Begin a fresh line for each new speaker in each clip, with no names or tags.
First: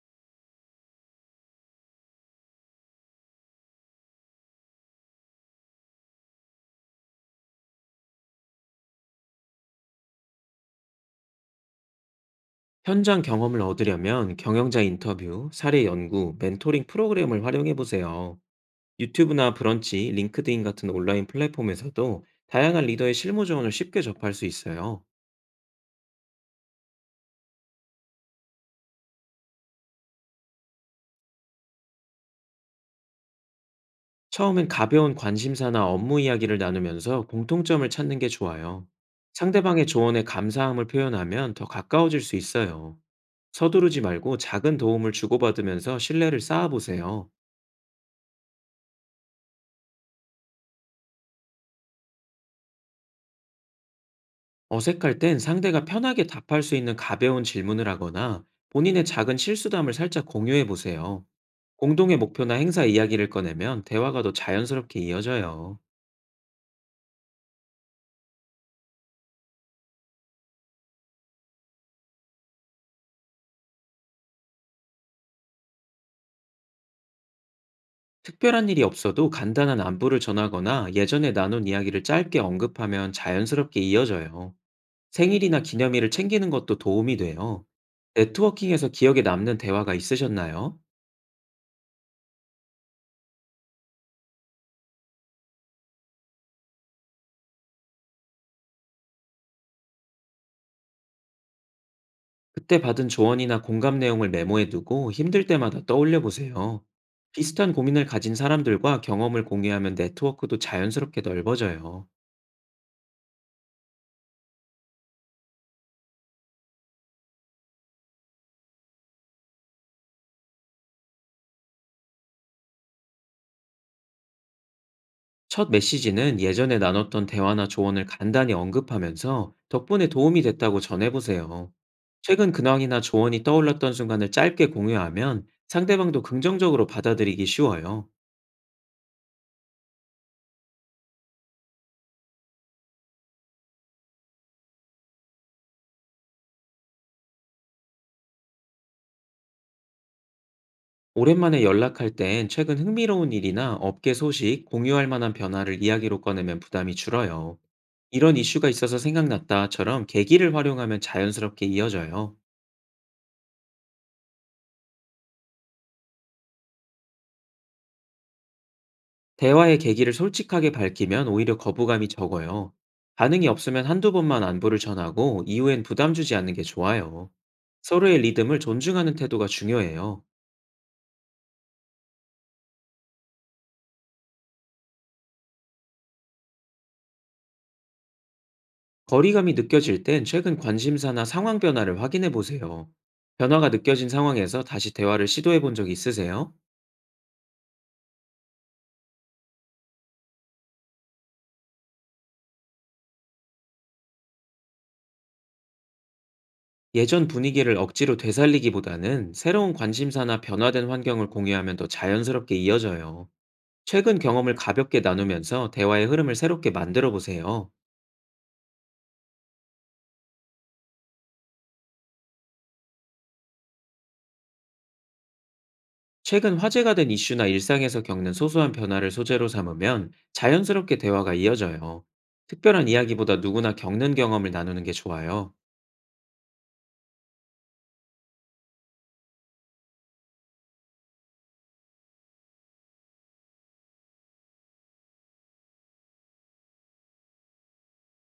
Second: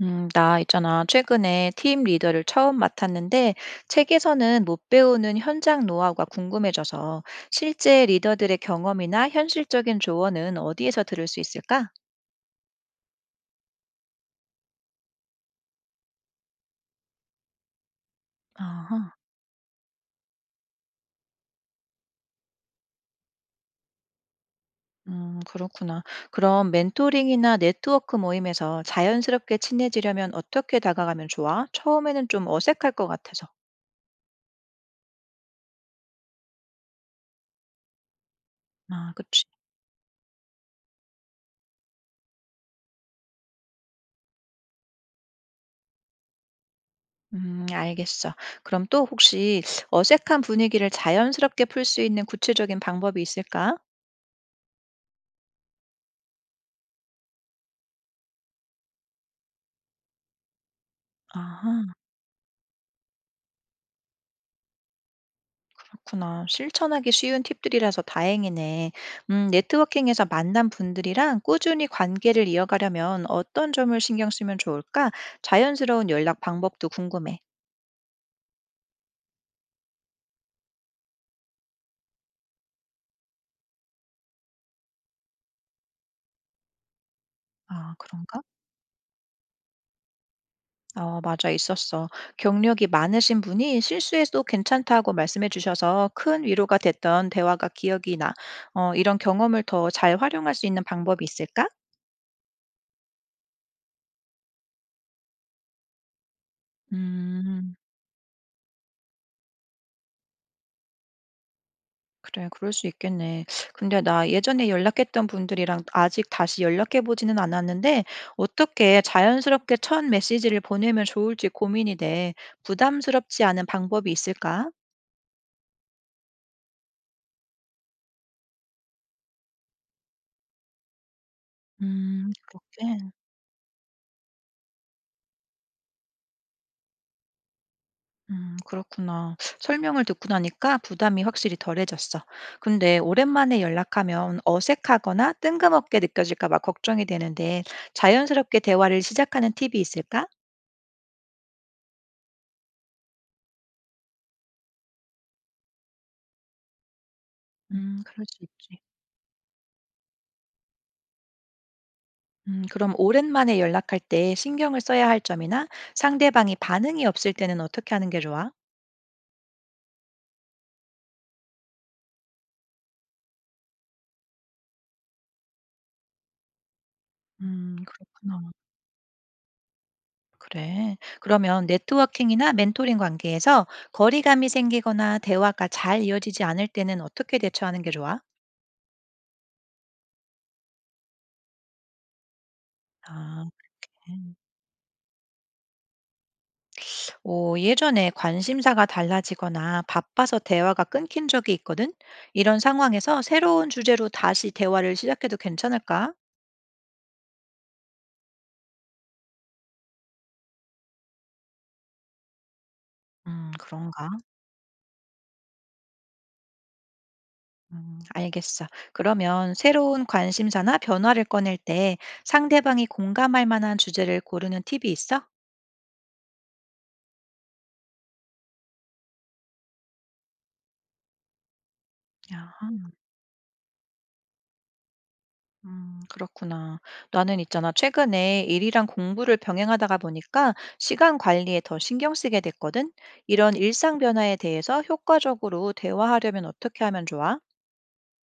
나 있잖아. 최근에 팀 리더를 처음 맡았는데 책에서는 못 배우는 현장 노하우가 궁금해져서 실제 리더들의 경험이나 현실적인 조언은 어디에서 들을 수 있을까?
현장 경험을 얻으려면 경영자 인터뷰, 사례 연구, 멘토링 프로그램을 활용해 보세요.
아하.
유튜브나 브런치, 링크드인 같은 온라인 플랫폼에서도 다양한 리더의 실무 조언을 쉽게 접할 수 있어요.
그렇구나. 그럼 멘토링이나 네트워크 모임에서 자연스럽게 친해지려면 어떻게 다가가면 좋아? 처음에는 좀 어색할 것 같아서.
처음엔 가벼운 관심사나 업무 이야기를 나누면서 공통점을 찾는 게 좋아요.
아, 그치.
상대방의 조언에 감사함을 표현하면 더 가까워질 수 있어요. 서두르지 말고 작은 도움을 주고받으면서 신뢰를 쌓아보세요.
알겠어. 그럼 또 혹시 어색한 분위기를 자연스럽게 풀 수 있는 구체적인 방법이 있을까?
어색할 땐 상대가 편하게 답할 수 있는 가벼운 질문을 하거나 본인의 작은 실수담을 살짝 공유해 보세요.
아하.
공동의 목표나 행사 이야기를 꺼내면 대화가 더 자연스럽게 이어져요.
그렇구나. 실천하기 쉬운 팁들이라서 다행이네. 네트워킹에서 만난 분들이랑 꾸준히 관계를 이어가려면 어떤 점을 신경 쓰면 좋을까? 자연스러운 연락 방법도 궁금해.
특별한 일이 없어도 간단한 안부를 전하거나 예전에 나눈 이야기를 짧게 언급하면 자연스럽게 이어져요. 생일이나 기념일을 챙기는 것도 도움이 돼요.
아, 그런가?
네트워킹에서 기억에 남는 대화가 있으셨나요?
어, 맞아, 있었어. 경력이 많으신 분이 실수해도 괜찮다고 말씀해 주셔서 큰 위로가 됐던 대화가 기억이 나. 어, 이런 경험을 더 잘 활용할 수 있는 방법이 있을까?
그때 받은 조언이나 공감 내용을 메모해 두고 힘들 때마다 떠올려 보세요. 비슷한
음.
고민을 가진 사람들과 경험을 공유하면 네트워크도 자연스럽게 넓어져요.
그래, 그럴 수 있겠네. 근데 나 예전에 연락했던 분들이랑 아직 다시 연락해 보지는 않았는데, 어떻게 자연스럽게 첫 메시지를 보내면 좋을지 고민이 돼. 부담스럽지 않은 방법이 있을까?
첫 메시지는 예전에 나눴던 대화나 조언을 간단히 언급하면서 덕분에 도움이 됐다고 전해보세요. 최근
그렇게.
근황이나 조언이 떠올랐던 순간을 짧게 공유하면 상대방도 긍정적으로 받아들이기 쉬워요.
그렇구나. 설명을 듣고 나니까 부담이 확실히 덜해졌어. 근데 오랜만에 연락하면 어색하거나 뜬금없게 느껴질까 봐 걱정이 되는데, 자연스럽게 대화를 시작하는 팁이 있을까?
오랜만에 연락할 땐 최근 흥미로운 일이나 업계 소식, 공유할 만한 변화를 이야기로 꺼내면 부담이 줄어요.
그럴
이런
수
이슈가
있지.
있어서 생각났다처럼 계기를 활용하면 자연스럽게 이어져요.
그럼 오랜만에 연락할 때 신경을 써야 할 점이나 상대방이 반응이 없을 때는 어떻게 하는 게 좋아?
대화의 계기를 솔직하게 밝히면 오히려 거부감이 적어요. 반응이 없으면 한두 번만 안부를 전하고 이후엔 부담 주지 않는 게 좋아요. 서로의
그렇구나.
리듬을 존중하는 태도가 중요해요.
그래. 그러면 네트워킹이나 멘토링 관계에서 거리감이 생기거나 대화가 잘 이어지지 않을 때는 어떻게 대처하는 게 좋아?
거리감이 느껴질 땐 최근 관심사나 상황 변화를 확인해 보세요.
아,
변화가 느껴진
그래.
상황에서 다시 대화를 시도해 본 적 있으세요?
오, 예전에 관심사가 달라지거나 바빠서 대화가 끊긴 적이 있거든? 이런 상황에서 새로운 주제로 다시 대화를 시작해도 괜찮을까?
예전 분위기를 억지로 되살리기보다는 새로운 관심사나 변화된 환경을 공유하면 더 자연스럽게 이어져요.
그런가?
최근 경험을 가볍게 나누면서 대화의 흐름을 새롭게 만들어 보세요.
알겠어. 그러면 새로운 관심사나 변화를 꺼낼 때 상대방이 공감할 만한 주제를 고르는 팁이 있어?
최근 화제가 된 이슈나 일상에서 겪는 소소한 변화를 소재로 삼으면 자연스럽게 대화가 이어져요.
아,
특별한 이야기보다 누구나 겪는 경험을 나누는 게 좋아요.
그렇구나. 나는 있잖아. 최근에 일이랑 공부를 병행하다가 보니까 시간 관리에 더 신경 쓰게 됐거든. 이런 일상 변화에 대해서 효과적으로 대화하려면 어떻게 하면 좋아?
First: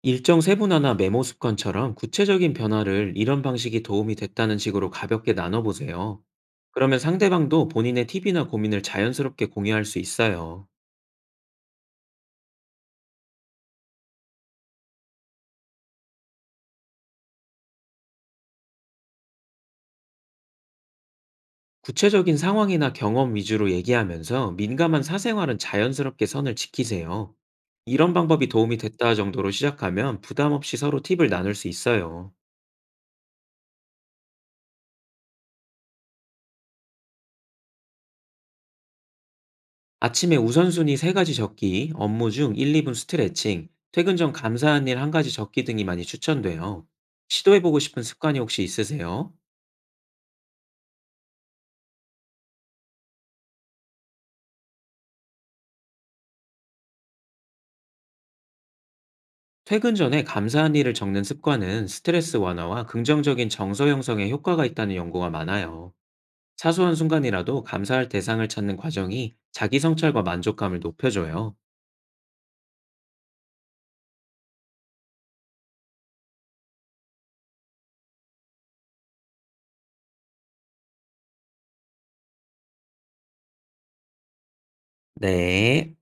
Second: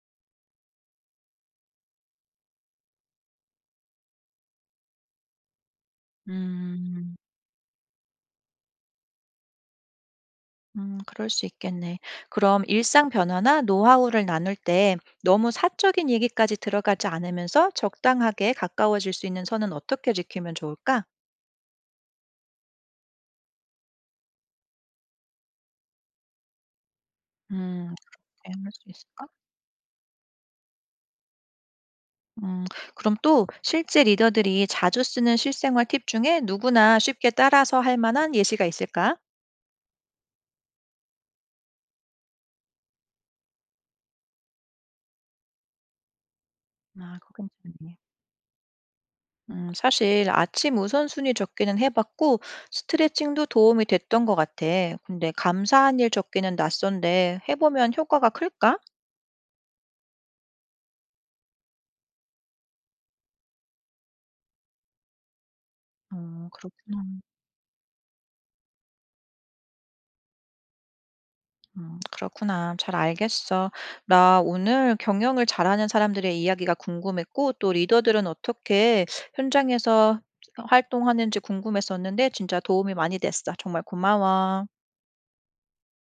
일정 세분화나 메모 습관처럼 구체적인 변화를 이런 방식이 도움이 됐다는 식으로 가볍게 나눠보세요. 그러면
음.
상대방도 본인의 팁이나 고민을 자연스럽게 공유할 수 있어요.
그럴 수 있겠네. 그럼 일상 변화나 노하우를 나눌 때 너무 사적인 얘기까지 들어가지 않으면서 적당하게 가까워질 수 있는 선은 어떻게 지키면 좋을까?
구체적인 상황이나 경험 위주로 얘기하면서 민감한 사생활은 자연스럽게 선을 지키세요.
음,
이런 방법이
그렇게 할
도움이
수
됐다
있을까?
정도로 시작하면 부담 없이 서로 팁을 나눌 수 있어요.
음, 그럼 또 실제 리더들이 자주 쓰는 실생활 팁 중에 누구나 쉽게 따라서 할 만한 예시가 있을까?
아침에 우선순위 3 가지 적기, 업무 중 1, 2분 스트레칭, 퇴근 전 감사한 일 한 가지 적기 등이 많이 추천돼요.
아, 그거
시도해 보고
괜찮네.
싶은 습관이 혹시 있으세요?
사실 아침 우선순위 적기는 해봤고 스트레칭도 도움이 됐던 것 같아. 근데 감사한 일 적기는 낯선데 해보면 효과가 클까?
퇴근 전에 감사한 일을 적는 습관은 스트레스 완화와 긍정적인 정서 형성에 효과가 있다는 연구가 많아요. 사소한
그렇구나.
순간이라도 감사할 대상을 찾는 과정이 자기 성찰과 만족감을 높여줘요.
그렇구나. 잘 알겠어. 나 오늘 경영을 잘하는 사람들의 이야기가 궁금했고 또 리더들은 어떻게 현장에서 활동하는지 궁금했었는데 진짜 도움이 많이 됐어. 정말 고마워.
네.